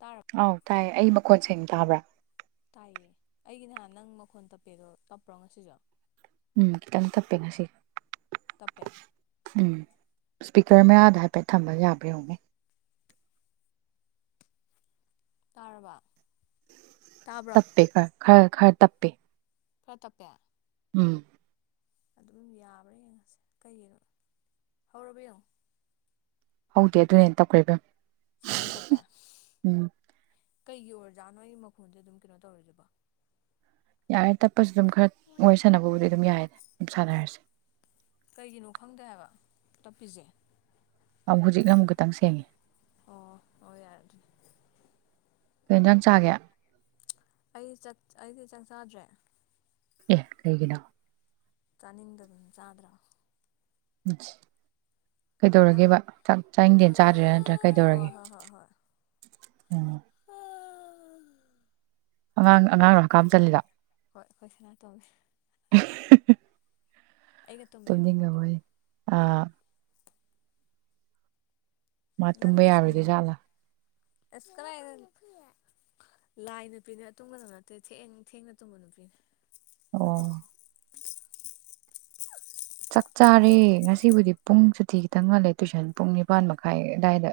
ꯇꯥꯔꯕ ꯍꯥꯎ ꯇꯥꯏꯌꯦ ꯑꯩ ꯈꯣꯟꯁꯦꯡ ꯇꯥꯕ꯭ꯔ ꯇꯥꯏꯌꯦ ꯑꯩꯒꯤ ꯅꯍꯥꯟ ꯅꯪ ꯃꯈꯣꯟ ꯇꯞꯄꯦꯗꯣ ꯇꯞꯄ꯭ꯔꯣ ꯉꯁꯤꯁꯨ ꯎꯝ ꯈꯤꯇꯪ ꯇꯞꯄꯤ ꯉꯁꯤ ꯇꯞꯄꯦ ꯁ꯭ꯄꯤꯀꯔ ꯃꯌꯥꯗ ꯍꯥꯏꯐꯦꯠ ꯊꯝꯕ ꯌꯥꯕ꯭ꯔ ꯌꯦꯡꯉꯨꯅꯦ ꯇꯥꯔꯕ ꯇꯥꯕ꯭ꯔꯣ ꯇꯞꯄꯦ ꯈꯔ ꯈꯔ ꯇꯞꯄꯦ ꯈꯔ ꯇꯞꯄꯦ ꯎꯝ ꯑꯗꯨꯝ ꯌꯥꯕ꯭ꯔ ꯌꯦꯡꯉꯁꯦ ꯀꯩꯒꯤꯅꯣ ꯍꯧꯔꯕ ꯌꯦꯡꯉꯣ ꯍꯧꯗꯦ ꯑꯗꯨꯏꯥꯅ ꯍꯦꯟꯅ ꯇꯞꯈ꯭ꯔꯦ ꯏꯕꯦꯝ ꯁꯤꯅ ꯍꯦꯟ ꯇꯞꯄꯦ ꯎꯝ ꯀꯩꯒꯤ ꯑꯣꯏꯔꯖꯥꯠꯅꯣ ꯑꯩꯒꯤ ꯃꯈꯣꯟꯁꯦ ꯑꯗꯨꯝ ꯀꯩꯅꯣ ꯇꯧꯔꯤꯁꯤꯕꯣ ꯌꯥꯔꯦ ꯇꯞꯄꯁꯨ ꯑꯗꯨꯝ ꯈꯔ ꯋꯥꯔꯤ ꯁꯥꯟꯅꯕꯕꯨꯗꯤ ꯑꯗꯨꯝ ꯌꯥꯏꯌꯦꯗ ꯑꯗꯨꯝ ꯁꯥꯟꯅꯔꯁꯦ ꯀꯩꯒꯤꯅꯣ ꯈꯪꯗꯦ ꯍꯥꯏꯕ ꯇꯞꯄꯤꯁꯦ ꯑꯝ ꯍꯧꯖꯤꯛꯅ ꯑꯃꯨꯛ ꯈꯤꯇꯪ ꯁꯦꯡꯉꯦ ꯑꯣ ꯑꯣ ꯌꯥꯔꯦ ꯑꯗꯨꯗꯤ ꯀꯩ ꯍꯤꯟꯖꯥꯡ ꯆꯥꯒꯦ ꯑꯩ ꯆꯠ ꯑꯩꯁꯦ ꯆꯥꯛ ꯆꯥꯗ꯭ꯔꯦ ꯑꯦ ꯀꯩꯒꯤꯅꯣ ꯆꯥꯅꯤꯡꯗꯗꯅ ꯆꯥꯗ꯭ꯔꯕ ꯏꯁ ꯅꯪ ꯀꯩꯗꯧꯔꯒꯦꯕ ꯆꯥꯛ ꯆꯥꯅꯤꯡꯗꯦꯅ ꯆꯥꯗꯔ꯭ꯤꯔꯥ ꯅꯠꯇ꯭ꯔ ꯍꯣꯏ ꯀꯩꯗꯧꯔꯒꯦ ꯍꯣꯏ ꯍꯣꯏ ꯍꯣꯏ ꯍꯣꯏ ꯎꯝ ꯑꯉꯥꯡ ꯑꯉꯥꯡ ꯔꯣ ꯍꯀꯥꯞꯥꯝ ꯆꯜꯂꯤꯗꯣ ꯍꯣꯏ ꯑꯩꯈꯣꯏ ꯁꯅꯥꯇꯣꯜ ꯅꯦ ꯍꯥ ꯍꯥ ꯍꯥ ꯇꯨꯝꯅꯤꯡꯉꯝ ꯃꯅꯤ ꯥ ꯑꯥ ꯃꯥ ꯅꯪ ꯇꯨꯝꯕ ꯇꯨꯏꯁꯟ ꯌꯥꯔꯣꯏꯗꯣꯏꯖꯥꯠꯂꯥ ꯑꯁ ꯀꯗꯥꯥꯏꯗꯩꯩ ꯂꯥꯏ ꯅꯨꯄꯤꯅꯦ ꯇꯨꯝꯒꯗꯕ ꯅꯠꯇꯦ ꯊꯦꯡ ꯊꯦꯡꯅ ꯇꯨꯝꯕ ꯅꯨꯄꯤꯅꯦ ꯑꯣ ꯆꯥꯛ ꯆꯥꯔꯦ ꯉꯁꯤꯕꯨꯗꯤ ꯄꯨꯡ ꯆꯨꯊꯤ ꯈꯤꯇꯪ ꯉꯜꯂꯦ ꯇꯨꯏꯁꯟ ꯄꯨꯡ ꯅꯤꯄꯥꯜ ꯃꯈꯥꯏ ꯑꯗꯨꯋꯥꯏꯗ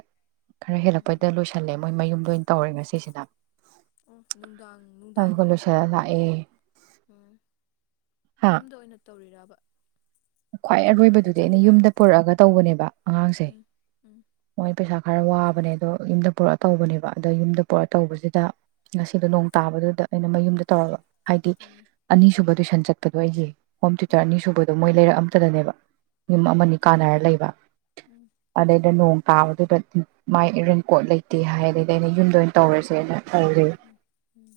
ꯈꯔ ꯍꯦꯜꯂꯛꯄꯩꯗ ꯎꯝ ꯂꯣꯏꯁꯤꯜꯂꯦ ꯃꯣꯏ ꯃꯌꯨꯝ ꯗ ꯑꯣꯏꯟ ꯇꯧꯔꯦ ꯉꯁꯤꯁꯤꯅ ꯑꯣ ꯅꯨꯡꯗꯥꯡ ꯅꯨꯡꯗꯥꯡ ꯑꯗꯨꯒ ꯂꯣꯏꯁꯤꯜꯂ ꯂꯥꯛꯑꯦ ꯎꯝ ꯍꯥ ꯌꯨꯝꯗ ꯑꯣꯏꯅ ꯇꯧꯔꯤꯔ [unintelligible] ꯈ꯭ꯋꯥꯏ ꯑꯔꯣꯏꯕꯗꯨꯗꯤ ꯑꯩꯅ ꯌꯨꯝꯗ ꯄꯨꯔꯛꯑꯒ ꯇꯧꯕꯅꯦꯕ ꯑꯉꯥꯡꯁꯦ ꯎꯝ ꯎꯝ ꯃꯣꯏ ꯄꯩꯁꯥ ꯈ ꯈꯔ ꯋꯥꯕꯅꯦ ꯑꯗꯣ ꯌꯨꯝꯗ ꯄꯨꯔꯛꯑ ꯇꯧꯕꯅꯦꯕ ꯑꯗꯣ ꯌꯨꯝꯗ ꯄꯨꯔꯛꯑ ꯇꯧꯕꯁꯤꯗ ꯉꯁꯤꯗꯣ ꯅꯣꯡ ꯇꯥꯕꯗꯨꯗ ꯑꯩꯅ ꯃꯌꯨꯝꯗ ꯇꯧꯔꯕ ꯍꯥꯏꯗꯤ ꯎꯝ ꯑꯅꯤꯁꯨꯕ ꯇꯨꯏꯁꯟ ꯆꯠꯗ ꯑꯩꯒꯤ ꯍꯣꯝ ꯊꯤꯨꯇꯔ ꯎꯝ ꯑꯅꯤꯁꯨꯨꯕꯗꯣ ꯃꯣꯏ ꯂꯩꯔꯛ ꯑꯝꯇꯗꯅꯦꯕ ꯌꯨꯝ ꯎꯝ ꯑꯃꯅꯤ ꯀꯥꯟꯅꯔ ꯂꯩꯕ ꯎꯝ ꯑꯗꯩꯗ ꯅꯣꯡ ꯇꯥꯕꯗꯨꯗ ꯃꯥꯏ ꯔꯦꯟꯀꯣꯗ ꯂꯩꯇꯦ ꯍꯥꯏ ꯗꯩꯗꯤ ꯑꯩꯅ ꯌꯨꯝꯗ ꯑꯣꯏꯅ ꯇꯧꯔꯁꯦꯅ ꯇꯧꯔꯦ ꯎꯝ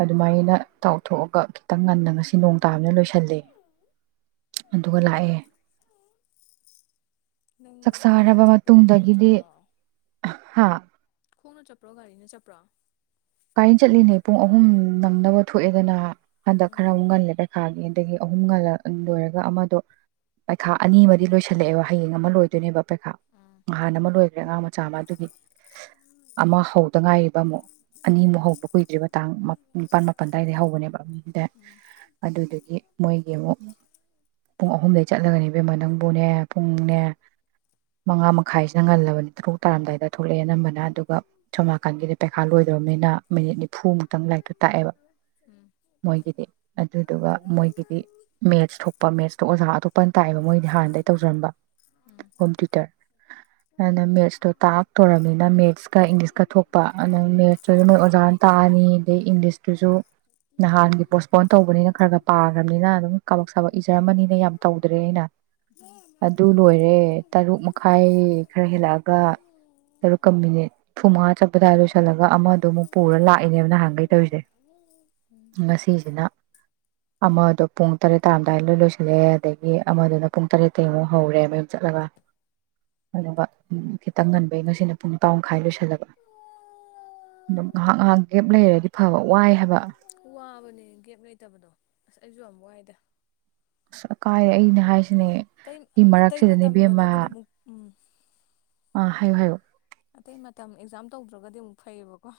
ꯑꯗꯨꯃꯥꯏꯅ ꯇꯎꯊꯣꯛꯑꯒ ꯈꯤꯇꯪ ꯉꯟꯅ ꯉꯁꯤ ꯅꯣꯡ ꯇꯥꯕꯅ ꯂꯣꯏꯁꯤꯜꯂꯦ ꯑꯗꯨꯒ ꯂꯥꯛꯑꯦ ꯅꯪ ꯒꯥꯔꯤꯗ ꯆꯥꯛꯆꯥꯔꯕ ꯆꯠꯄ꯭ꯔꯣ ꯈꯣꯡꯅ ꯃꯇꯨꯡꯗꯒꯤꯗꯤ ꯆꯠꯄ꯭ꯔꯣ ꯑ ꯍꯥ ꯈꯣꯡꯅ ꯆꯠꯄ꯭ꯔꯣ ꯒꯥꯔꯤꯅ ꯆꯠꯄ꯭ꯔꯣ ꯒꯥꯔꯤꯅ ꯆꯠꯂꯤꯅꯦ ꯄꯨꯡ ꯑꯍꯨꯝ ꯅꯪꯅꯕ ꯊꯣꯛꯑꯦꯗꯅ [unintelligible] ꯑꯗꯣ ꯈꯔ ꯎꯝ ꯑꯃꯨꯛ ꯉꯜꯂꯦ ꯄꯩꯈꯥꯒꯤꯂ ꯑꯗꯒꯤ ꯑꯍꯨꯝ ꯉꯂꯛ ꯂꯣꯏꯔꯒ ꯑꯃꯗꯣ ꯄꯩꯈꯥ ꯑꯅꯤ ꯑꯃꯗꯤ ꯂꯣꯏꯁꯤꯜꯂꯛꯑꯦꯕ ꯍꯌꯦꯡ ꯑꯃ ꯂꯣꯏꯗꯣꯏꯅꯦꯕ ꯄꯩꯈꯥ ꯎꯝ ꯉꯍꯥꯟ ꯑꯃ ꯂꯣꯏꯈ꯭ꯔꯦ ꯑꯉꯥꯡ ꯃꯆꯥ ꯑꯃ ꯑꯗꯨꯒꯤ ꯑꯃ ꯍꯧꯗ ꯉꯥꯏꯔꯤꯕ ꯑꯃꯨꯛ ꯑꯅꯤꯃꯨꯛ ꯎꯝ ꯍꯧꯕ ꯀꯨꯏꯗ꯭ꯔꯤꯕ ꯇꯥꯡ ꯃ ꯅꯤꯄꯥꯜ ꯃꯥꯄꯜ ꯑꯗꯥꯏꯗꯩ ꯍꯧꯕꯅꯦꯕ ꯗꯦ ꯎꯝ ꯑꯗꯨꯗꯒꯤ ꯃꯣꯏꯒꯤ ꯑꯃꯨꯛ ꯄꯨꯡ ꯑꯍꯨꯝꯗꯩ ꯆꯠꯂꯒꯅꯦ ꯏꯕꯦꯝꯃ ꯅꯪꯕꯨꯅꯦ ꯄꯨꯡꯅꯦ ꯃꯉꯥ ꯃꯈꯥꯏꯁꯤꯅ ꯉꯜꯂꯕꯅꯤ ꯇꯔꯨꯛ ꯇꯥꯔꯝꯗꯥꯏꯗ ꯊꯣꯛꯂꯛꯑꯦ ꯑꯅꯝꯕꯅ ꯑꯗꯨꯒ ꯁꯣꯝ ꯅꯥꯀꯟꯒꯤꯗꯤ ꯄꯩꯈꯥ ꯂꯣꯏ ꯃꯦꯅ ꯃꯤꯅꯤꯠ ꯅꯤꯐꯨ ꯃꯨꯛꯇꯪ ꯂꯥꯏꯔꯤꯛꯇꯣ ꯇꯥꯛꯑꯦꯕ ꯎꯝ ꯎꯝ ꯃꯣꯏꯒꯤꯗꯤ ꯑꯗꯨꯗꯨꯒ ꯃꯣꯏꯒꯤꯗꯤ ꯃꯦꯠꯁ ꯊꯣꯛꯄ ꯃꯦꯠꯁꯇ [unintelligible] ꯇꯥꯏꯑꯦꯕ ꯃꯣꯏꯗꯤ ꯍꯥꯟꯅꯗꯩ ꯇꯧꯖꯔꯝꯕ ꯍꯣꯝ ꯇ꯭ꯌꯨꯇꯔ ꯑꯗꯨꯅ ꯃꯦꯠꯁꯇꯣ ꯇꯥꯛꯇꯣꯔꯝꯅꯤꯅ ꯃꯦꯠꯁꯀ ꯏꯪꯂꯤꯁꯀ ꯊꯣꯛꯄ ꯑꯗꯅ ꯃꯦꯠꯁ ꯑꯗꯨ ꯅꯣꯏ ꯑꯣꯖꯥꯅ ꯇꯥꯛꯑꯅꯤ ꯑꯗꯩ ꯏꯪꯂꯤꯁꯇꯨꯁꯨ ꯅꯍꯥꯟꯒꯤ ꯄꯣꯁꯄꯣꯟ ꯇꯧꯕꯅꯤꯅ ꯈꯔ ꯈꯔ ꯄꯥꯒ꯭ꯔꯝꯅꯤꯅ ꯑꯗꯨꯝ ꯀꯥꯕꯛ ꯁꯥꯕꯛ ꯏꯖꯔꯝꯃꯅꯤꯅ ꯌꯥꯝ ꯇꯧꯗ꯭ꯔꯦ ꯑꯩꯅ ꯑꯗꯨ ꯂꯣꯏꯔꯦ ꯇꯔꯨꯛ ꯃꯈꯥꯏ ꯈꯔ ꯍꯦꯜꯂꯛꯑꯒ ꯇꯔꯨꯛꯀ ꯃꯤꯅꯤꯠ [unintelligible] ꯆꯠꯄꯗꯥꯏ ꯂꯣꯏꯁꯜꯂꯒ ꯑꯃ ꯑꯃꯨꯛ ꯄꯨꯔ ꯂꯥꯛꯏꯅꯦꯕ ꯅꯍꯥꯟꯒꯩ ꯇꯧꯔꯤꯁꯦ ꯎꯝ ꯉꯁꯤꯖꯤꯅ ꯑꯃꯗꯣ ꯄꯨꯡ ꯇꯔꯦꯠ ꯇꯥꯔꯝꯗꯥꯏꯗ ꯂꯣꯏ ꯂꯣꯏꯁꯤꯜꯂꯑꯦ ꯑꯗꯒꯤ ꯑꯃꯗꯨꯅ ꯄꯨꯡ ꯇꯔꯦꯠꯇꯩ ꯑꯃꯨꯛ ꯍꯧꯔꯦ ꯃꯌꯨꯝ ꯆꯠꯂꯒ ꯑꯗꯨꯒ ꯈꯤꯇꯪ ꯉꯟꯕꯩ ꯉꯁꯤꯅ ꯄꯨꯡ ꯇꯄꯥꯎꯃꯥꯈꯥꯏ ꯂꯣꯏꯁꯜꯂꯕ ꯑꯗꯨꯝ ꯉꯥꯍꯥꯛ ꯉꯥꯍꯥꯛ ꯒꯦꯞ ꯂꯩꯔꯗꯤ ꯐꯕ ꯋꯥꯏ ꯍꯥꯏꯕ ꯋꯥꯕꯅꯦ ꯒꯦꯞ ꯂꯩꯇꯕꯗꯣ ꯑꯁ ꯑꯩꯁꯨ ꯑꯃꯨ ꯋꯥꯏꯗ ꯑꯁ ꯑꯀꯥꯏꯔꯦ ꯑꯩꯅ ꯍꯥꯏꯁꯦ ꯑꯇꯩ ꯑꯇꯩ ꯃꯇꯝꯗꯅꯕꯨꯗꯤ ꯑꯃꯨꯛ ꯎꯝ ꯑꯥ ꯍꯥꯏꯌꯣ ꯍꯥꯏꯌꯣ ꯑꯇꯩ ꯃꯇꯝ ꯑꯦꯛꯖꯥꯝ ꯇꯧꯗ꯭ꯔꯒꯗꯤ ꯑꯃꯨꯛ ꯐꯩꯌꯦꯕꯀꯣ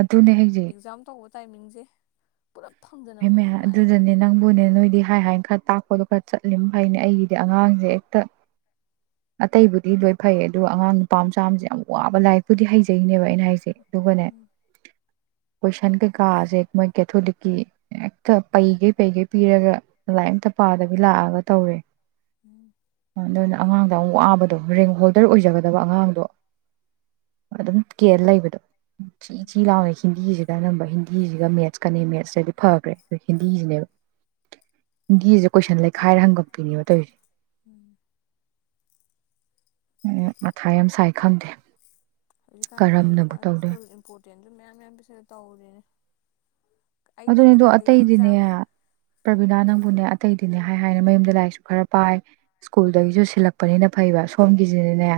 ꯑꯗꯨꯅꯦ ꯍꯥꯏꯖꯦ ꯑꯦꯛꯖꯥꯝ ꯇꯧꯕ ꯇꯥꯏꯃꯤꯡꯁꯦ ꯄꯨꯂꯞ ꯐꯪꯗꯅꯕꯗꯤ ꯕꯦꯃꯦ ꯌꯥꯝ ꯋꯥꯏꯑꯦꯕ ꯑꯗꯨꯗꯅꯦ ꯅꯪꯕꯨꯅꯦ ꯅꯣꯏꯗꯤ ꯍꯥꯏ ꯍꯥꯏ ꯈ ꯇꯥꯛꯄꯗꯣ ꯈꯔ ꯆꯠꯂꯤꯝ ꯐꯩꯅꯦ ꯑꯩꯒꯤꯗꯤ ꯑꯉꯥꯡꯁꯦ ꯍꯦꯛꯇ ꯑꯇꯩꯕꯨꯗꯤ ꯂꯣꯏ ꯐꯩ ꯑꯗꯨꯒ ꯑꯉꯥꯡ ꯅꯨꯄꯥ ꯃꯆꯥ ꯑꯃꯁꯦ ꯌꯥꯝ ꯋꯥꯕ ꯂꯥꯏꯔꯤꯛꯄꯨꯗꯤ ꯍꯩꯖꯩꯅꯦꯕ ꯑꯩꯅ ꯍꯥꯏꯁꯦ ꯑꯗꯨꯒꯅꯦ ꯎꯝ ꯀꯣꯏꯁꯟ ꯀꯩꯀꯥꯥꯁꯦ ꯃꯣꯏ ꯀꯦꯊꯣꯂꯤꯛꯀꯤ ꯍꯦꯛꯇ ꯄꯩꯒꯩ ꯄꯩꯒꯩ ꯄꯤꯔꯒ ꯂꯥꯏ ꯑꯝꯇ ꯄꯥꯗꯕꯤ ꯂꯥꯛꯑꯒ ꯇꯧꯔꯦ ꯎꯝ ꯑꯗꯨꯅ ꯑꯉꯥꯡ ꯌꯥꯝ ꯋꯥꯕꯗꯣ ꯔꯤꯡ ꯍꯣꯜꯗꯔ ꯑꯣꯏꯖꯒꯗꯕ ꯑꯉꯥꯡꯗꯣ ꯑꯗꯨꯝ ꯀꯦꯜ ꯂꯩꯕꯗꯣ ꯆꯤ ꯎꯝ ꯆꯤ ꯂꯥꯎꯋꯦ ꯍꯤꯟꯗꯤꯖꯦ ꯑꯅꯝꯕ ꯍꯤꯟꯗꯤꯁꯤꯒ ꯃꯦꯠꯁꯀꯅꯦ ꯃꯦꯠꯁꯇꯗꯤ ꯐꯈ꯭ꯔꯦ ꯑ ꯍꯤꯟꯗꯤꯁꯤꯅꯦꯕ ꯍꯤꯟꯗꯤꯁꯦ ꯀꯣꯏꯁꯟ ꯂꯩꯈꯥꯏꯔ ꯍꯪꯒꯠꯄꯤꯅꯦꯕ ꯇꯣꯏꯁꯦ ꯎꯝ ꯎꯝ ꯃꯊꯥ ꯌꯥꯝ ꯁꯥꯏ ꯈꯪꯗꯦ ꯍꯧꯖꯤꯛꯀꯥꯟ ꯀꯔꯝꯅꯕꯨ ꯍꯧꯖꯤꯛꯀꯥꯟ ꯇꯧꯗꯣꯏ ꯁ꯭ꯀꯨꯜ ꯏꯝꯄꯣꯔꯇꯦꯟꯁꯨ ꯃꯌꯥꯝ ꯃꯌꯥꯝ ꯄꯤꯁꯜꯂꯛ ꯇꯧꯔꯦꯅꯦ ꯑꯗꯨꯅꯦꯗꯣ ꯑꯇꯩꯗꯤꯅꯦ ꯄ꯭ꯔꯕꯤꯅꯥ ꯅꯪꯕꯨꯅꯦ ꯑꯇꯩꯗꯤꯅꯦ ꯍꯥꯏ ꯍꯥꯏꯅ ꯃꯌꯨꯝꯗ ꯂꯥꯏꯔꯤꯛꯁꯨ ꯈꯔ ꯄꯥꯏ ꯁ꯭ꯀꯨꯜꯗꯒꯤꯁꯨ ꯁꯤꯜꯂꯛꯄꯅꯤꯅ ꯐꯩꯕ ꯁꯣꯝꯒꯤꯁꯤꯅꯅꯦ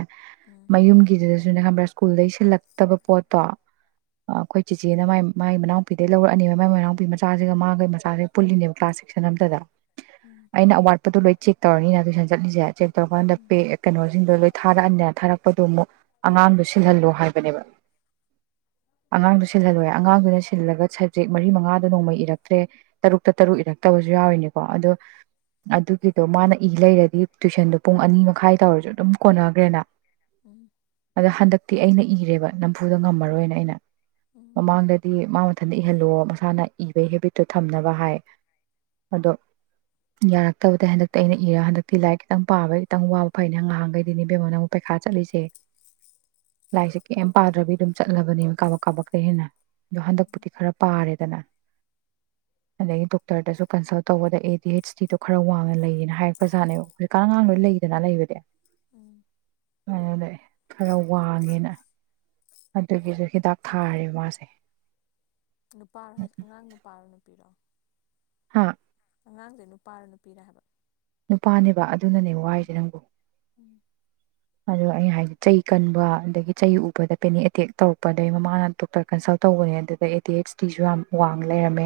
ꯎꯝ ꯃꯌꯨꯝꯒꯤꯗꯁꯨ ꯅꯦ ꯈꯪꯕ꯭ꯔꯥ ꯁ꯭ꯀꯨꯜꯗꯩ ꯁꯤꯜꯂꯛꯇꯕ ꯄꯣꯠꯇꯣ ꯑꯩꯈꯣꯏ ꯆꯤꯆꯦꯅ ꯃꯥꯒꯤ ꯃꯅꯥꯎꯄꯤꯗꯩ ꯂꯧꯔꯛꯑꯅꯤꯕ ꯃꯥꯏ ꯃꯅꯥꯎꯄꯤ ꯃꯆꯥꯁꯤꯒ ꯃꯥꯒꯤ ꯃꯆꯥꯁꯤꯒ ꯄꯨꯜꯂꯤꯅꯦꯕ ꯀ꯭ꯂꯥꯁ ꯁꯤꯛꯁꯟ ꯑꯝꯇꯗ ꯎꯝ ꯑꯩꯅ ꯑꯋꯥꯠꯄꯗꯨ ꯂꯣꯏ ꯆꯦꯛ ꯇꯧꯔꯅꯤꯅ ꯇꯨꯏꯁꯟ ꯆꯠꯂꯤꯁꯦ ꯆꯦꯛ ꯇꯧꯔꯀꯥꯟꯗ ꯎꯝ ꯄꯦꯛ ꯀꯩꯅꯣꯁꯤꯡꯗꯣ ꯂꯣꯏ ꯊꯥꯔꯛꯑꯅꯤꯅ ꯊꯥꯔꯛꯄꯗꯣ ꯑꯃꯨꯛ ꯑꯉꯥꯡꯗꯣ ꯁꯤꯜꯍꯜꯂꯣ ꯍꯥꯏꯕꯅꯦꯕ ꯑꯉꯥꯡꯗꯣ ꯁꯤꯜꯍꯜꯂꯣ ꯑꯉꯥꯡꯗꯨꯅ ꯁꯤꯜꯂꯒ ꯁ ꯃꯔꯤ ꯃꯉꯥꯗꯣ ꯅꯣꯡꯃꯩ ꯏꯔꯛꯇ꯭ꯔꯦ ꯇꯔꯨꯛꯇ ꯇꯔꯨꯛ ꯏꯔꯛꯇꯕꯁꯨ ꯌꯥꯎꯔꯤꯅꯤꯀꯣ ꯑꯗꯣ ꯑꯗꯨꯒꯤꯗꯣ ꯃꯥꯅ ꯏ ꯂꯩꯔꯗꯤ ꯇꯨꯏꯁꯟꯗꯣ ꯄꯨꯡ ꯑꯅꯤ ꯃꯈꯥꯏ ꯇꯧꯔꯁꯨ ꯑꯗꯨꯝ ꯀꯣꯟꯅꯈꯒ꯭ꯔꯦꯅ ꯎꯝ ꯑꯗ ꯍꯟꯗꯛ ꯇꯤ ꯑꯩꯅ ꯏꯔꯦꯕ ꯅꯝꯐꯨꯗ ꯉꯝꯃꯔꯣꯏꯅ ꯑꯩꯅ ꯎꯝ ꯃꯃꯥꯡꯗꯗꯤ ꯃꯥ ꯃꯊꯟꯗ ꯏ ꯏꯍꯜꯂꯣ ꯃꯁꯥꯅ ꯏꯕꯩ ꯍꯦꯕꯤꯠꯇꯨ ꯊꯝꯅꯕ ꯍꯥꯏ ꯑꯗꯣ ꯌꯥꯔꯛꯇꯕꯗ ꯍꯟꯗꯛꯇꯤ ꯑꯩꯅ ꯏꯔꯒ ꯍꯟꯗꯛꯇꯤ ꯂꯥꯏꯔꯤꯛ ꯈꯤꯇꯪ ꯄꯥꯕꯩ ꯈꯤꯇꯪ ꯋꯥꯕ ꯐꯩꯅꯦ ꯉꯍꯥꯟꯈꯩꯗꯤꯅꯦ ꯏꯕꯦꯝꯃ ꯅꯪꯕꯨ ꯄꯩꯈꯥ ꯆꯠꯂꯤꯁꯦ ꯂꯥꯏꯔꯤꯛꯁꯦ ꯀꯩꯝ ꯄꯥꯗ꯭ꯔꯕꯤ ꯑꯗꯨꯝ ꯆꯠꯂꯕꯅꯦꯕ ꯀꯥꯕꯛ ꯀꯥꯕꯛꯇꯩ ꯍꯦꯟꯅ ꯑꯗꯣ ꯍꯟꯗꯛ ꯇꯤ ꯈꯔ ꯄꯥꯔꯦꯗꯅ ꯑꯗꯩꯒꯤ ꯗꯣꯛꯇꯔꯗꯁꯨ ꯀꯟꯁꯜ ꯇꯧꯕꯗ ꯑꯦ ꯗꯤ ꯍꯩꯆ ꯗꯤ ꯗꯣ ꯈꯔ ꯋꯥꯡꯅ ꯂꯩꯌꯦꯅ ꯍꯥꯏꯔꯛꯄꯖꯥꯠꯅꯦꯕ ꯍꯧꯖꯤꯛ ꯀꯥꯟ ꯑꯉꯥꯡ ꯂꯣꯏ ꯎꯝ ꯂꯩꯗꯅ ꯂꯩꯕꯗꯤ ꯎꯝ ꯎꯝ ꯂꯩꯌꯦ ꯈꯔ ꯋꯥꯡꯉꯦꯅ ꯑꯗꯨꯒꯤꯁꯨ ꯍꯤꯗꯥꯛ ꯊꯥꯔꯦ ꯃꯥꯁꯦ ꯅꯨꯄꯥꯔꯣ ꯍꯥꯏꯁꯦ ꯑꯉꯥꯡ ꯅꯨꯄꯥꯔꯣ ꯅꯨꯄꯤꯔꯣ ꯍꯥꯥ ꯑꯉꯥꯡꯁꯦ ꯅꯨꯄꯥꯔ ꯅꯨꯄꯤꯔ ꯍꯥꯏꯕ ꯅꯨꯄꯥꯅꯦꯕ ꯑꯗꯨꯅꯅꯦ ꯎꯝ ꯋꯥꯔꯤꯁꯦ ꯅꯪꯕꯣ ꯎꯝ ꯑꯗꯣ ꯑꯩꯩꯅ ꯍꯥꯏꯗꯤ ꯆꯩ ꯀꯟꯕ ꯑꯗꯒꯤ ꯆꯩ ꯎꯕꯗ ꯄꯦꯅꯤꯛ ꯑꯦꯇꯦꯛ ꯇꯧꯔꯛꯄꯗꯩꯩ ꯃꯃꯥꯅ ꯗꯣꯛꯇꯔ ꯀꯟꯁꯜ ꯇꯧꯕꯅꯦ ꯑꯗꯨꯗ ꯑꯦꯗꯤ ꯑꯩꯆ ꯗꯤꯁꯨ ꯌꯥꯝ ꯋꯥꯡ ꯂꯩꯔꯝꯃꯦ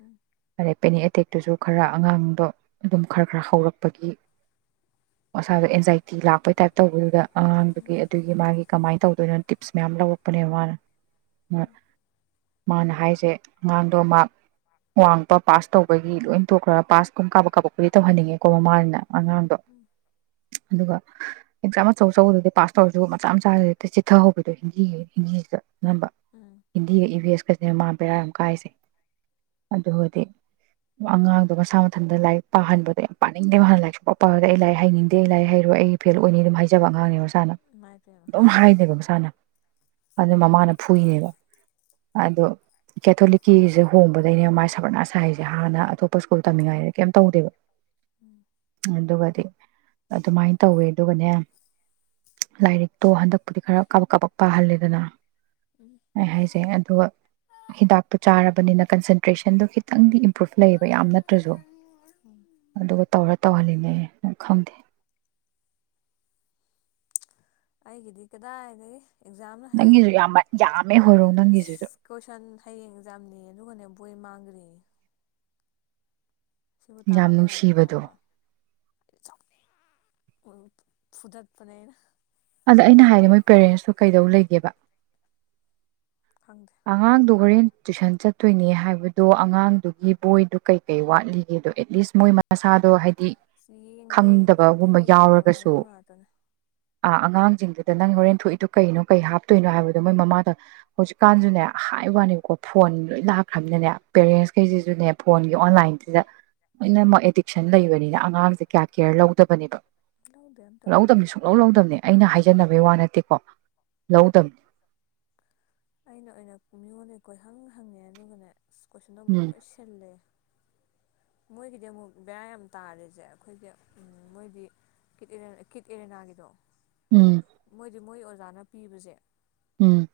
ꯎꯝ ꯑꯗꯩꯩ ꯄꯦꯅꯤꯛ ꯑꯦꯇꯦꯛ ꯇꯨꯁꯨ ꯈꯔ ꯑꯉꯥꯡꯗꯣ ꯑꯗꯨꯝ ꯈꯔ ꯈꯔ ꯍꯧꯔꯛꯄꯒꯤ ꯃꯁꯥꯗ ꯑꯦꯟꯖꯥꯏꯇꯤ ꯂꯥꯛꯄꯩ ꯇꯥꯏꯞ ꯇꯧꯕꯗꯨꯗ ꯑꯉꯥꯡꯗꯨꯒꯤ ꯎꯝ ꯑꯗꯨꯒꯤ ꯃꯥꯒꯤ ꯀꯃꯥꯏꯅ ꯇꯧꯗꯣꯏꯅꯣ ꯇꯤꯞꯁ ꯃꯌꯥꯝ ꯂꯧꯔꯛꯄꯅꯦꯕ ꯃꯥꯅ ꯃꯥꯅ ꯍꯥꯏꯁꯦ ꯑꯉꯥꯡꯗꯣ ꯃꯥꯛ ꯋꯥꯡꯕ ꯄꯥꯁ ꯇꯧꯕꯒꯤ ꯂꯣꯏ ꯇꯣꯛꯈ꯭ꯔꯒ ꯄꯥꯁ ꯀꯨꯝ ꯀꯥꯞꯄꯛ ꯀꯥꯞꯄꯨꯗꯤ ꯇꯧꯍꯟꯅꯤꯡꯉꯦꯀꯣ ꯃꯃꯥꯅꯤꯅ ꯎꯝ ꯑꯉꯥꯡꯗꯣ ꯎꯝ ꯑꯗꯨꯒ ꯑꯦꯛꯖꯥꯝ ꯑꯆꯧ ꯑꯆꯧꯕꯗꯗꯤ ꯄꯥꯁ ꯇꯧꯔꯁꯨ ꯃꯆꯥ ꯃꯆꯥꯁꯤꯗ ꯍꯦꯛꯇ ꯆꯤꯊꯍꯧꯕꯗꯣ ꯍꯤꯟꯗꯤꯒꯤ ꯍꯤꯟꯗꯤꯁꯤꯗ ꯑꯅꯝꯕ ꯎꯝ ꯍꯤꯟꯗꯤꯒ ꯏ ꯚꯤ ꯑꯦꯁꯀ ꯃꯥ ꯕꯦꯔꯥ ꯌꯥꯝ ꯀꯥꯏꯁꯦ ꯑꯗꯨꯕꯨꯗꯤ ꯑꯉꯥꯡꯗꯣ ꯃꯁꯥ ꯃꯊꯟꯇ ꯂꯥꯏꯔꯤꯛ ꯄꯥꯍꯟꯕꯗꯣ ꯌꯥꯝ ꯄꯥꯅꯤꯡꯗꯦꯕ ꯍꯥꯟꯅ ꯂꯥꯏꯔꯤꯛ ꯁꯨꯄꯥ ꯄꯥꯎ ꯌꯥꯗꯦ ꯑꯩ ꯂꯥꯏꯔꯤꯛ ꯍꯩꯅꯤꯡꯗꯦ ꯑꯩ ꯂꯥꯏꯔꯤꯛ ꯍꯩꯔꯣꯏ ꯑꯩ ꯐꯦꯜ ꯑꯣꯏꯅꯤ ꯑꯗꯨꯝ ꯍꯥꯏꯖꯕ ꯑꯉꯥꯡꯅꯦ ꯃꯁꯥꯅ ꯏꯃꯥꯏꯄꯦꯝꯃ ꯑꯗꯨꯝ ꯍꯥꯏꯗꯩꯕ ꯃꯁꯥꯅ ꯑꯗꯨ ꯃꯃꯥꯅ ꯐꯨꯏꯅꯦꯕ ꯃꯥꯗꯣ ꯀꯦꯊꯣꯂꯤꯛꯀꯤꯁꯦ ꯍꯣꯡꯕꯗꯩꯩꯅꯦꯕ ꯃꯥ ꯁꯔꯕꯅꯥꯁ ꯁꯥꯏꯁꯦ ꯍꯥꯟꯅ ꯑꯇꯣꯞꯄ ꯁ꯭ꯀꯨꯜ ꯇꯝꯃꯤꯉꯥꯏꯗ ꯀꯩꯝ ꯇꯧꯗꯦꯕ ꯎꯝ ꯑꯗꯨꯒꯗꯤ ꯑꯗꯨꯃꯥꯏꯅ ꯇꯧꯋꯦ ꯑꯗꯨꯒꯅꯦ ꯂꯥꯏꯔꯤꯛꯇꯣ ꯍꯟꯗꯛꯄꯨꯗꯤ ꯈꯔ ꯀꯥꯕꯛ ꯀꯥꯕꯛ ꯄꯥꯍꯜꯂꯦꯗꯅ ꯎꯝ ꯑꯩ ꯍꯥꯏꯖꯦ ꯑꯗꯨꯒ ꯍꯤꯗꯥꯛꯇꯣ ꯆꯥꯔꯕꯅꯤꯅ ꯀꯟꯁꯦꯟꯇ꯭ꯔꯦꯁꯟꯗꯣ ꯈꯤꯇꯪꯗꯤ [unintelligible] ꯂꯩꯌꯦꯕ ꯌꯥꯝ ꯅꯠꯇ꯭ꯔꯁꯨ ꯎꯝ ꯑꯗꯨꯒ ꯇꯧꯔ ꯇꯧꯍꯜꯂꯤꯅꯦ ꯈꯪꯗꯦ ꯑꯩꯒꯤꯗꯤ ꯀꯗꯥꯏꯗꯒꯤ ꯑꯦꯛꯖꯥꯝꯅ ꯍꯌꯦꯡ ꯅꯪꯒꯤꯁꯨ ꯌꯥꯝ ꯌꯥꯝꯃꯦ ꯍꯣꯏꯔꯣꯡ ꯅꯪꯒꯤꯁꯤꯁꯨ ꯏꯁ ꯀꯣꯏꯁꯟ ꯍꯌꯦꯡ ꯑꯦꯛꯖꯥꯝꯅꯦꯌꯦ ꯑꯗꯨꯒꯅꯦ ꯕꯣꯏ ꯃꯥꯡꯒ꯭ꯔꯦꯌꯦ ꯁꯤꯕꯨ ꯌꯥꯝ ꯇꯥꯕ ꯌꯥꯔꯤꯕ ꯅꯨꯡꯁꯤꯕꯗꯣ ꯋꯥꯔꯕ ꯁꯥꯎꯅꯤꯡꯕ ꯐꯨꯗꯠꯄꯅꯦ ꯑꯩꯅ ꯑꯗ ꯑꯩꯅ ꯍꯥꯏꯔꯦ ꯃꯣꯏ ꯄꯦꯔꯦꯟꯁꯇꯣ ꯀꯩꯗꯧ ꯂꯩꯒꯦꯕ ꯈꯪꯗꯦ ꯑꯉꯥꯡꯗꯣ ꯍꯣꯔꯦꯟ ꯇꯨꯏꯁꯟ ꯆꯠꯇꯣꯏꯅꯦ ꯍꯥꯏꯕꯗꯣ ꯑꯉꯥꯡꯗꯨꯒꯤ ꯕꯣꯏꯗꯨ ꯀꯩꯀꯩ ꯋꯥꯠꯂꯤꯒꯦꯗꯣ ꯑꯦꯠꯂꯤꯁ ꯃꯣꯏ ꯃꯁꯥꯗꯣ ꯍꯥꯏꯗꯤ ꯗꯤ ꯌꯦꯡꯗꯦ ꯌꯦꯡꯗꯦ ꯑꯝꯇ ꯈꯪꯗꯕꯒꯨꯝꯕ ꯌꯦꯡꯗꯕ ꯌꯥꯎꯔꯒꯁꯨ ꯀꯥꯡꯕꯨ ꯉꯥꯛꯇꯅꯦ ꯑꯥ ꯑꯉꯥꯡ ꯁꯤꯡꯗꯨꯗ ꯅꯪ ꯍꯣꯔꯦꯟ ꯊꯣꯛꯏꯗꯨꯣ ꯀꯩꯅꯣ ꯀꯩ ꯍꯥꯞꯇꯣꯏꯅꯣ ꯍꯥꯏꯕꯗꯣ ꯃꯣꯏ ꯃꯃꯥꯗ ꯍꯧꯖꯤꯛ ꯀꯥꯟꯁꯨꯅꯦ ꯍꯥꯏ ꯋꯥꯅꯦꯀꯣ ꯐꯣꯟ ꯂꯣꯏ ꯂꯥꯛꯈ꯭ꯔꯕꯅꯤꯅꯅꯦ ꯄꯦꯔꯦꯟꯁ ꯎꯝ ꯈꯩꯁꯤꯁꯨꯅꯦ ꯐꯣꯟ ꯑꯣꯟꯂꯥꯏꯟꯁꯤꯗ ꯂꯣꯏꯅꯃꯛ ꯑꯦꯗꯤꯛꯁꯟ ꯂꯩꯕꯅꯤꯅ ꯑꯉꯥꯡꯁꯦ ꯀꯌꯥ ꯀꯦꯌꯔ ꯂꯧꯗꯕꯅꯦꯕ ꯂꯧꯗꯦ ꯑꯝꯇ ꯂꯧꯗꯦ ꯂꯧꯗꯝꯅꯤ ꯁꯨꯡꯛꯂꯧ ꯂꯧꯗꯝꯅꯤ ꯑꯩꯅ ꯍꯥꯏꯖꯤꯟ ꯖꯟꯅꯕꯩ ꯋꯥ ꯅꯠꯇꯦꯀꯣ ꯂꯧꯗꯝꯅꯤ ꯑꯩꯅ ꯑꯣꯏꯅ ꯃꯤꯉꯣꯟꯗꯩ ꯀꯣꯏ ꯍꯪ ꯍꯪꯉꯦ ꯑꯗꯨꯒꯅꯦ ꯀꯣꯢꯁꯟ ꯑꯃꯨꯛ ꯎꯝ ꯂꯣꯏ ꯁꯤꯜꯂꯦ ꯃꯣꯏꯒꯤꯗꯤ ꯑꯃꯨꯛ ꯕꯦꯔ ꯌꯥꯝ ꯇꯥꯔꯤꯁꯦ ꯑꯩꯈꯣꯏꯒꯤ ꯃꯣꯏꯗꯤ ꯀꯤꯠ ꯑꯦꯔꯦꯅꯥꯒꯤꯗꯣ ꯎꯝ ꯃꯣꯏꯗꯤ ꯃꯣꯏ ꯑꯣꯖꯥꯅ ꯄꯤꯕꯁꯦ ꯎꯝ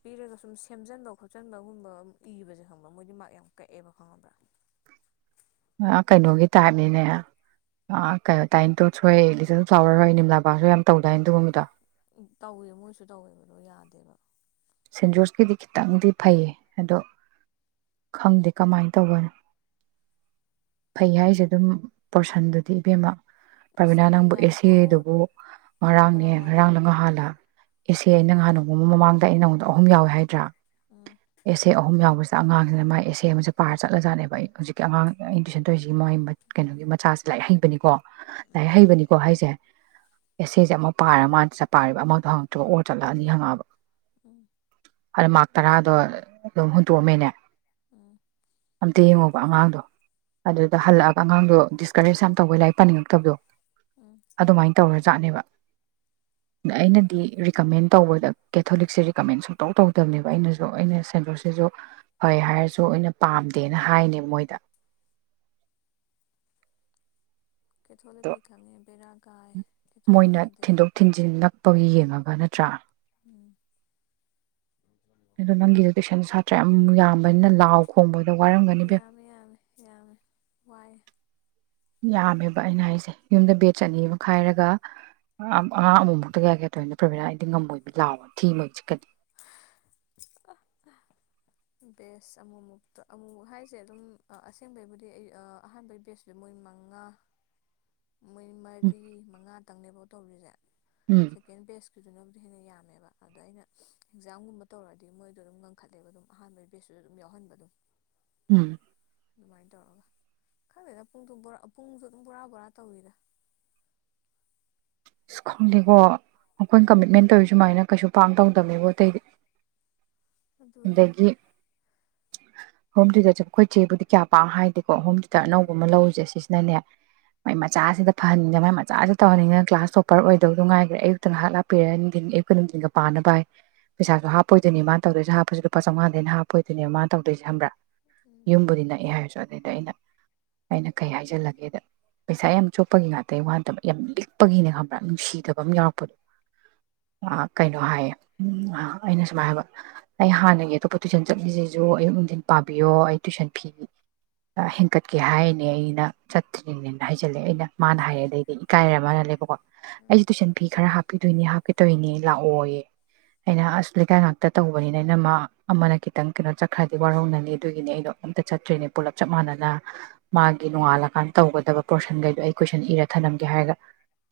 ꯄꯤꯔꯒ ꯁꯨꯝ ꯁꯦꯝꯖꯟꯕ ꯈꯣꯠꯆꯟꯕꯒꯨꯝꯕ ꯑꯗꯨꯝ ꯏꯕꯁꯦ ꯈꯪꯕ꯭ꯔ ꯃꯣꯏꯗꯤ ꯃꯥꯔ꯭ꯛ ꯌꯥꯝ ꯀꯛꯑꯦꯕ ꯈꯪꯉꯕ꯭ꯔꯥ ꯃꯥ ꯀꯩꯅꯣꯒꯤ ꯇꯥꯏꯞꯅꯤꯅꯦ ꯀꯩꯅꯣ ꯇꯥꯏ ꯅꯤ ꯇꯣꯠꯁ ꯈꯣꯢ ꯂꯤꯇꯜ ꯐ꯭ꯂꯋꯥꯔ ꯍꯣꯢ ꯅꯤꯔꯃꯂꯥꯕꯥꯁ ꯍꯣꯢ ꯌꯥꯝ ꯇꯧꯗꯥꯏꯅ ꯑꯗꯨꯒꯨꯝꯕꯗꯣ ꯇꯧꯋꯦ ꯃꯣꯏꯁꯨ ꯇꯧꯋꯦꯕꯗꯣ ꯌꯥꯗꯦꯕ ꯁꯦꯟꯖꯣꯔꯁꯀꯤꯗꯤ ꯈꯤꯇꯪꯗꯤ ꯐꯩꯌꯦ ꯑꯗꯣ ꯈꯪꯗꯦ ꯀꯃꯥꯏꯅ ꯇꯧꯕꯅꯣ ꯐꯩ ꯍꯥꯏꯁꯦ ꯑꯗꯨꯝ ꯄꯣꯔꯁꯟꯗꯨꯗꯤ ꯏꯕꯦꯝꯃ ꯏꯁ ꯄ꯭ꯔꯕꯤꯅꯥ ꯏꯕꯦꯝ ꯅꯪꯕꯨ ꯑꯦ ꯁꯦ ꯌꯥꯔꯦꯀꯣ ꯗꯨꯕꯨ ꯉꯔꯥꯡꯅꯦ ꯕꯔꯥꯋꯥꯂꯥꯅꯦ ꯉꯔꯥꯡꯂ ꯉꯍꯥꯟꯂ ꯑꯦꯁꯦ ꯑꯩ ꯅꯍꯥꯟ ꯅꯣꯡꯃ ꯃꯃꯥꯡꯗ ꯑꯩ ꯅꯉꯣꯟꯗ ꯑꯍꯨꯝ ꯌꯥꯎꯑꯦ ꯍꯥꯏꯗ꯭ꯔꯥ ꯎꯝ ꯑꯦꯁꯦ ꯑꯍꯨꯝ ꯌꯥꯎꯕꯁꯤ ꯁꯤ ꯑꯉꯥꯡꯁꯤꯅ ꯃꯥꯥꯏ ꯑꯦꯁꯦ ꯑꯃꯁꯦ ꯄꯥꯔ ꯆꯠꯂꯖꯥꯠꯅꯦꯕ ꯑꯩ ꯍꯧꯖꯤꯛꯀꯤ ꯑꯉꯥꯡ ꯑꯩꯅ ꯇꯨꯏꯁꯟ ꯇꯧꯔꯤꯁꯤꯒꯤ ꯃꯣꯢ ꯀꯩꯅꯣꯒꯤ ꯃꯆꯥꯁꯦ ꯂꯥꯏꯔꯤꯛ ꯍꯩꯕꯅꯤꯀꯣ ꯎꯝ ꯂꯥꯏꯔꯤꯛ ꯍꯩꯕꯅꯤꯀꯣ ꯍꯥꯏꯁꯦ ꯑꯦꯁꯦꯁꯦ ꯑꯃ ꯄꯥꯔ ꯃꯥ ꯆꯠꯄꯥꯔꯤꯕ ꯑꯃꯗꯣ ꯍꯪꯉꯛꯇ꯭ꯔꯣ ꯑꯣꯔ ꯆꯠꯂꯛꯑꯒ ꯑꯅꯤ ꯍꯪꯉꯛꯑꯕ ꯎꯝ ꯑꯥꯏ ꯃꯥ ꯇꯔꯥꯗꯣ ꯑꯗꯨꯝ ꯍꯨꯟꯇꯣꯛꯑꯝꯃꯦꯅꯦ ꯎꯝ ꯑꯝꯇ ꯌꯦꯡꯉꯣ ꯑꯉꯥꯡꯗꯣ ꯑꯗꯨꯗ ꯍꯜꯂꯛꯑꯒ ꯑꯉꯥꯡꯗꯣ ꯗꯤꯁꯀꯔꯦꯖ ꯌꯥꯝ ꯇꯧꯕꯩ ꯂꯥꯏꯔꯤꯛ ꯄꯥꯅꯤꯡꯉꯛꯇꯕꯗꯣ ꯎꯝ ꯑꯗꯨꯃꯥꯏꯅ ꯇꯧꯔ ꯆꯥꯠꯅꯦꯕ ꯑ ꯑꯩꯅꯗꯤ ꯔꯤꯀꯃꯦꯟ ꯇꯧꯕꯗꯤ ꯀꯦꯊꯣꯂꯤꯛꯁꯦ ꯔꯤꯀꯃꯦꯟ ꯁꯨꯡꯇꯧ ꯇꯧꯗꯕꯅꯦꯕ ꯑꯩꯅꯁꯨ ꯑꯩꯅ ꯁꯦꯟ ꯖꯣꯔꯁꯤꯁꯨ ꯐꯩ ꯍꯥꯏꯔꯁꯨ ꯑꯩꯅ ꯄꯥꯝꯗꯦꯅ ꯍꯥꯏꯅꯦꯕ ꯃꯣꯏꯗ ꯑꯗꯣ ꯀꯦꯊꯣꯛꯣꯂꯤꯛꯀꯤ ꯈꯪꯉꯦ ꯕꯦꯔꯥꯅꯦ ꯃꯣꯏꯅ ꯊꯤꯟꯗꯣꯛ ꯊꯤꯟꯖꯤꯟ ꯅꯛꯄꯒꯤ ꯌꯦꯡꯉꯒ ꯅꯠꯇ꯭ꯔꯥ ꯎꯝ ꯑꯗꯣ ꯅꯪꯒꯤꯗ ꯇꯨꯏꯁꯟ ꯁꯥꯇ꯭ꯔ ꯌꯥꯝ ꯌꯥꯝꯕꯅꯤꯅ ꯂꯥꯎ ꯈꯣꯡꯕꯒꯤ ꯌꯥꯝꯃꯤ ꯌꯥꯝꯃꯤ ꯌꯥꯝꯃꯤ ꯋꯥꯏ ꯌꯥꯝꯃꯦꯕ ꯑꯩꯅ ꯍꯥꯏꯁꯦ ꯌꯨꯝꯗ ꯕꯦꯠꯆ ꯑꯅꯤ ꯑꯃ ꯈꯥꯏꯔꯒ ꯑꯉꯥꯡ ꯑꯃꯃꯨꯛꯇ ꯀꯌꯥ ꯀꯌꯥ ꯇꯧꯏꯅꯣ ꯄ꯭ꯔꯦꯃꯤꯂꯥ ꯑꯩꯗꯤ ꯉꯝꯃꯣꯏꯕ ꯂꯥꯎꯕ ꯊꯤ ꯃꯣꯏ ꯆꯤꯠꯀꯅꯤ ꯕꯦꯁ ꯑꯃꯨꯃꯨꯛꯇ ꯑꯃꯨꯃꯨꯛ ꯍꯥꯏꯁꯦ ꯑꯗꯨꯝ ꯑꯁꯦꯡꯕꯩꯕꯨꯗꯤ ꯑꯍꯥꯟꯕꯒꯤ ꯕꯦꯁꯇꯨꯗꯤ ꯃꯣꯏ ꯃꯉꯥ ꯃꯣꯏ ꯎꯝ ꯃꯔꯤ ꯃꯉꯥ ꯇꯪꯅꯦꯕꯣ ꯇꯧꯔꯤꯁꯦ ꯎꯝ ꯁꯦꯀꯦꯟ ꯕꯦꯖ ꯑꯗꯨꯨꯗꯨꯅꯕꯨꯗꯤ ꯍꯦꯟꯅ ꯌꯥꯝꯃꯦꯕ ꯑꯗ ꯑꯩꯅ ꯑꯦꯛꯖꯥꯝꯒꯨꯝꯕ ꯇꯧꯔꯗꯤ ꯃꯣꯏꯗꯣ ꯑꯗꯨꯝ ꯉꯟꯈꯠꯂꯦꯕ ꯑꯗꯨꯝ ꯑꯍꯥꯟꯕꯒꯤ ꯕꯦꯁꯇꯨꯗ ꯑꯗꯨꯝ ꯌꯥꯎꯍꯟꯕ ꯑꯗꯨꯝ ꯎꯝ ꯑꯗꯨꯃꯥꯏꯅ ꯇꯧꯔꯒ ꯈꯪꯗꯦꯗ ꯄꯨꯡ ꯄꯨꯡꯁꯨ ꯑꯗꯨꯝ ꯕꯣꯔꯥ ꯕꯣꯔꯥ ꯇꯧꯋꯤꯗ ꯑꯁ ꯈꯪꯗꯦꯀꯣ ꯑꯩꯈꯣꯏꯅ ꯀꯃꯤꯠꯃꯦꯟ ꯇꯧꯔꯤ ꯁꯨꯃꯥꯏꯅ ꯀꯩꯁꯨ ꯄꯥꯛ ꯇꯧꯗꯕꯅꯦꯕ ꯑꯇꯩꯗꯤ ꯑꯗꯨꯅꯦ ꯗꯒꯤ ꯍꯣꯝ ꯇꯩꯏꯇꯔ ꯆꯠ ꯑꯩꯈꯣꯏ ꯆꯦꯕꯨꯗꯤ ꯀꯌꯥ ꯄꯥꯛ ꯍꯥꯏꯗꯦꯀꯣ ꯍꯣꯝ ꯁꯤꯗ ꯑꯅꯧꯕ ꯎꯝ ꯑꯃ ꯂꯧꯔꯤꯁꯦ ꯁꯤꯁꯤꯅꯅꯦ ꯃꯥꯏ ꯎꯝ ꯃꯆꯥꯁꯤꯗ ꯐꯍꯟꯅꯤꯡꯗꯅ ꯃꯥꯏ ꯃꯆꯥꯥꯁꯤ ꯇꯧꯍꯟꯅꯤꯡꯗꯅ ꯀ꯭ꯂꯥꯁ ꯇꯣꯄꯔ ꯑꯣꯏꯗꯧꯗꯨ ꯉꯥꯏꯈ꯭ꯔꯦ ꯑꯌꯨꯛꯇ ꯉꯍꯥꯛ ꯂꯥꯛꯄꯤꯔ ꯅꯨꯡꯊꯤꯟꯒ ꯑꯌꯨꯛꯀ ꯅꯨꯡꯊꯤꯟꯒ ꯄꯥꯅꯕ ꯍꯥꯏ ꯄꯩꯁꯥꯁꯨ ꯍꯥꯞꯄꯣꯏꯗꯣꯏꯅꯤ ꯃꯥ ꯇꯧꯗꯣꯏꯁꯦ ꯍꯥꯞꯄ ꯂꯨꯄꯥ ꯆꯃꯉꯥꯗꯩ ꯍꯧꯟꯅ ꯍꯥꯄꯣꯏꯗꯣꯏꯅꯦ ꯃꯥꯅ ꯇꯧꯗꯣꯏꯁꯦ ꯈꯪꯕ꯭ꯔꯥ ꯎꯝ ꯌꯨꯝꯕꯨꯗꯤ ꯅꯛꯏ ꯍꯥꯏꯔꯁꯨ ꯑꯗꯨꯗ ꯑꯩꯅ ꯑꯩꯅ ꯀꯩ ꯍꯥꯏꯖꯜꯂꯒꯦꯗ ꯄꯩꯁꯥ ꯌꯥꯝ ꯆꯣꯞꯄꯒꯤ ꯉꯥꯇꯒꯤ ꯋꯥꯅꯠꯇꯕ ꯌꯥꯝ ꯂꯤꯛꯄꯒꯤꯅꯦ ꯈꯪꯕ꯭ꯔꯥ ꯅꯨꯡꯁꯤꯗꯕ ꯑꯃ ꯌꯥꯎꯔꯛꯄꯗꯣ ꯀꯩꯅꯣ ꯍꯥꯏꯌꯦ ꯑꯩꯅ ꯁꯨꯝꯃꯥꯏ ꯍꯥꯏꯕ ꯑꯩ ꯍꯥꯟꯅꯒꯤ ꯑꯇꯣꯞꯄ ꯇꯨꯏꯁꯟ ꯆꯠꯂꯤꯁꯤꯁꯨ ꯑꯌꯨꯛ ꯅꯨꯡꯊꯤꯟ ꯄꯥꯕꯤꯌꯣ ꯑꯩ ꯇꯨꯏꯁꯟ ꯐꯤ ꯍꯦꯟꯀꯠꯀꯦ ꯍꯥꯏꯅꯦ ꯑꯩꯅ ꯆꯠꯇ꯭ꯔꯤꯅꯦꯅ ꯍꯥꯏꯖ ꯂꯦ ꯑꯩꯅ ꯃꯥꯅ ꯏꯁ ꯍꯥꯏꯔꯛꯦ ꯑꯗꯩꯗꯤ ꯏꯀꯥꯏꯔ ꯃꯥꯂꯦꯕꯀꯣ ꯑꯩꯁꯦ ꯇꯨꯏꯁꯟ ꯐꯤ ꯈꯔ ꯍꯥꯞꯄꯤꯗꯣꯏꯅꯤ ꯀꯩꯇꯧꯔꯤꯅꯦ ꯂꯥꯛꯑꯣꯌꯦ ꯑꯩꯅ ꯑꯁ ꯂꯩꯀꯥꯏ ꯉꯥꯛꯇ ꯇꯧ ꯇꯧꯕꯅꯤꯅ ꯏꯅꯝꯃ ꯑꯃꯅ ꯈꯤꯇꯪ ꯀꯩꯅꯣ ꯆꯠꯈ꯭ꯔꯗꯤ ꯋꯥꯔꯧꯅꯅꯤ ꯑꯗꯨꯒꯤꯅꯤ ꯑꯩꯗꯣ ꯑꯝꯇ ꯆꯠꯇ꯭ꯔꯤꯅꯦ ꯄꯨꯂꯞ ꯆꯞ ꯃꯥꯟꯅꯅ ꯃꯥꯒꯤ ꯅꯣꯡꯉꯥꯜꯂꯀꯥꯟꯗ ꯇꯧꯒꯗꯕ ꯄꯣꯔꯁꯟꯈꯩꯗꯣ ꯑꯩ ꯀꯣꯏꯁꯟ ꯏꯔ ꯊꯅꯝꯒꯦ ꯍꯥꯏꯔꯒ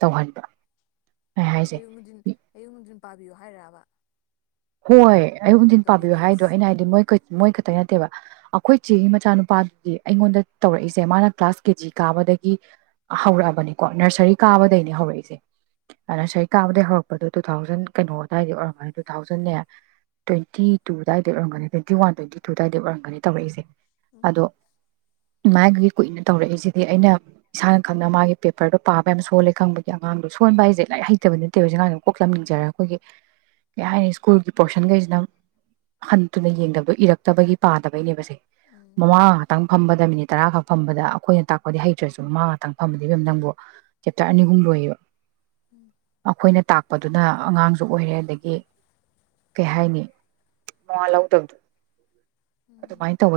ꯇꯧꯍꯟꯕ ꯑꯩ ꯍꯥꯏꯁꯦ ꯑꯌꯨꯛ ꯅꯨꯡꯊꯤꯟ ꯑꯌꯨꯛ ꯅꯨꯡꯊꯤꯟ ꯄꯥꯕꯤꯌꯨ ꯍꯥꯏꯔꯥꯕ ꯍꯣꯏ ꯑꯌꯨꯛ ꯅꯨꯡꯊꯤꯜ ꯄꯥꯕꯤꯌꯨ ꯍꯥꯏꯗꯣ ꯏꯁ ꯑꯩꯅ ꯍꯥꯏꯗꯤ ꯃꯣꯏꯈꯥ ꯃꯣꯢ ꯇꯩ ꯅꯠꯇꯦꯕ ꯑꯩꯈꯣꯏ ꯆꯦꯒꯤ ꯃꯆꯥꯅꯨꯄꯥꯗꯨꯗꯤ ꯑꯩꯉꯣꯟꯗ ꯇꯧꯔꯛꯏꯁꯦ ꯃꯥꯅ ꯀ꯭ꯂꯥꯁ ꯀꯦꯖꯤ ꯀꯥꯕꯗꯒꯤ ꯍꯧꯔꯛ ꯑꯕꯅꯦꯕ ꯀꯣ ꯅꯁꯥꯔꯤ ꯀꯥꯕꯗꯩꯅꯦ ꯍꯧꯔꯛꯏꯁꯦ ꯑ ꯅꯁꯥꯔꯤ ꯀꯥꯕꯗꯩ ꯍꯧꯔꯛꯄ ꯗꯨ ꯇꯨ ꯊꯥꯎꯖꯦꯟ ꯀꯩꯅꯣ ꯑꯗꯥꯏꯗꯩ ꯑꯣꯏ ꯒꯅꯤ ꯇꯨ ꯊꯥꯎꯖꯟ ꯇꯨꯅꯦ ꯇ꯭ꯋꯦꯟꯇꯤ ꯇꯨ ꯑꯗꯨꯗꯥꯏꯗ ꯑꯣꯏꯔꯝꯒꯅꯤ ꯇ꯭ꯋꯦꯟꯇꯤ ꯋꯥꯟ ꯇ꯭ꯋꯦꯟꯇꯤ ꯇꯨ ꯑꯗꯨꯋꯥꯏꯗ ꯑꯣꯏꯔꯝꯒꯅꯤ ꯇꯧꯔꯛꯏꯁꯦ ꯎꯝ ꯑꯗꯣ ꯃꯥꯒꯤ ꯀꯨꯏꯅ ꯇꯧꯔꯛꯏꯁꯤꯗꯤ ꯑꯩꯅ ꯏꯁꯥꯅ ꯈꯪꯅ ꯃꯥꯒꯤ ꯄꯦꯄ꯭ꯔꯗꯣ ꯄꯥꯕ ꯌꯝ ꯁꯣꯟꯂꯦ ꯈꯪꯕꯒꯤ ꯑꯉꯥꯡꯗꯣ ꯁꯣꯟꯕ ꯍꯥꯢꯖꯦ ꯂꯥꯢꯔꯤꯛ ꯍꯩꯇꯥꯕꯗꯤ ꯅꯠꯇꯦ ꯍꯧꯖꯤꯛ ꯑꯉꯥꯡꯖꯦ ꯃꯀꯣꯛ ꯁꯨ ꯂꯝ ꯂꯤꯡꯖꯔ ꯑꯩꯈꯣꯢꯒꯤ ꯀꯩꯍꯥꯏꯅꯤ ꯁ꯭ꯀꯨꯜꯒꯤ ꯄꯣꯔꯁꯟꯈꯩꯁꯤꯅ ꯍꯟꯇꯨꯅ ꯌꯦꯡꯗꯕ ꯏꯔꯛꯇꯕꯒꯤ ꯄꯥꯗꯕꯩꯅꯦꯕꯁꯦ ꯎꯝ ꯃꯃꯥ ꯈꯇꯪ ꯐꯝꯕꯗ ꯃꯤꯅꯤꯠ ꯇꯔꯥꯈꯛ ꯐꯝꯕꯗ ꯑꯩꯈꯣꯏꯅ ꯇꯥꯛꯄꯗꯤ ꯍꯩꯇ꯭ꯔꯁꯨ ꯃꯃꯥ ꯉꯥꯛꯇꯪ ꯐꯝꯕꯗꯤ ꯏꯕꯦꯝ ꯅꯪꯕꯨ ꯆꯦꯞꯇꯔ ꯑꯅꯤ ꯑꯍꯨꯝ ꯂꯣꯏꯌꯦꯕ ꯎꯝ ꯑꯩꯈꯣꯏꯅ ꯇꯥꯛ ꯑꯗꯨꯅ ꯑꯉꯥꯡꯁꯨ ꯑꯣꯏꯔꯦ ꯑꯗꯥꯒꯤ ꯀꯩ ꯍꯥꯏꯥꯅꯤ ꯃꯋꯥ ꯂꯧꯗꯕꯗꯣ ꯑꯗꯨ ꯎꯝ ꯃꯥꯢ ꯇꯧꯕꯩ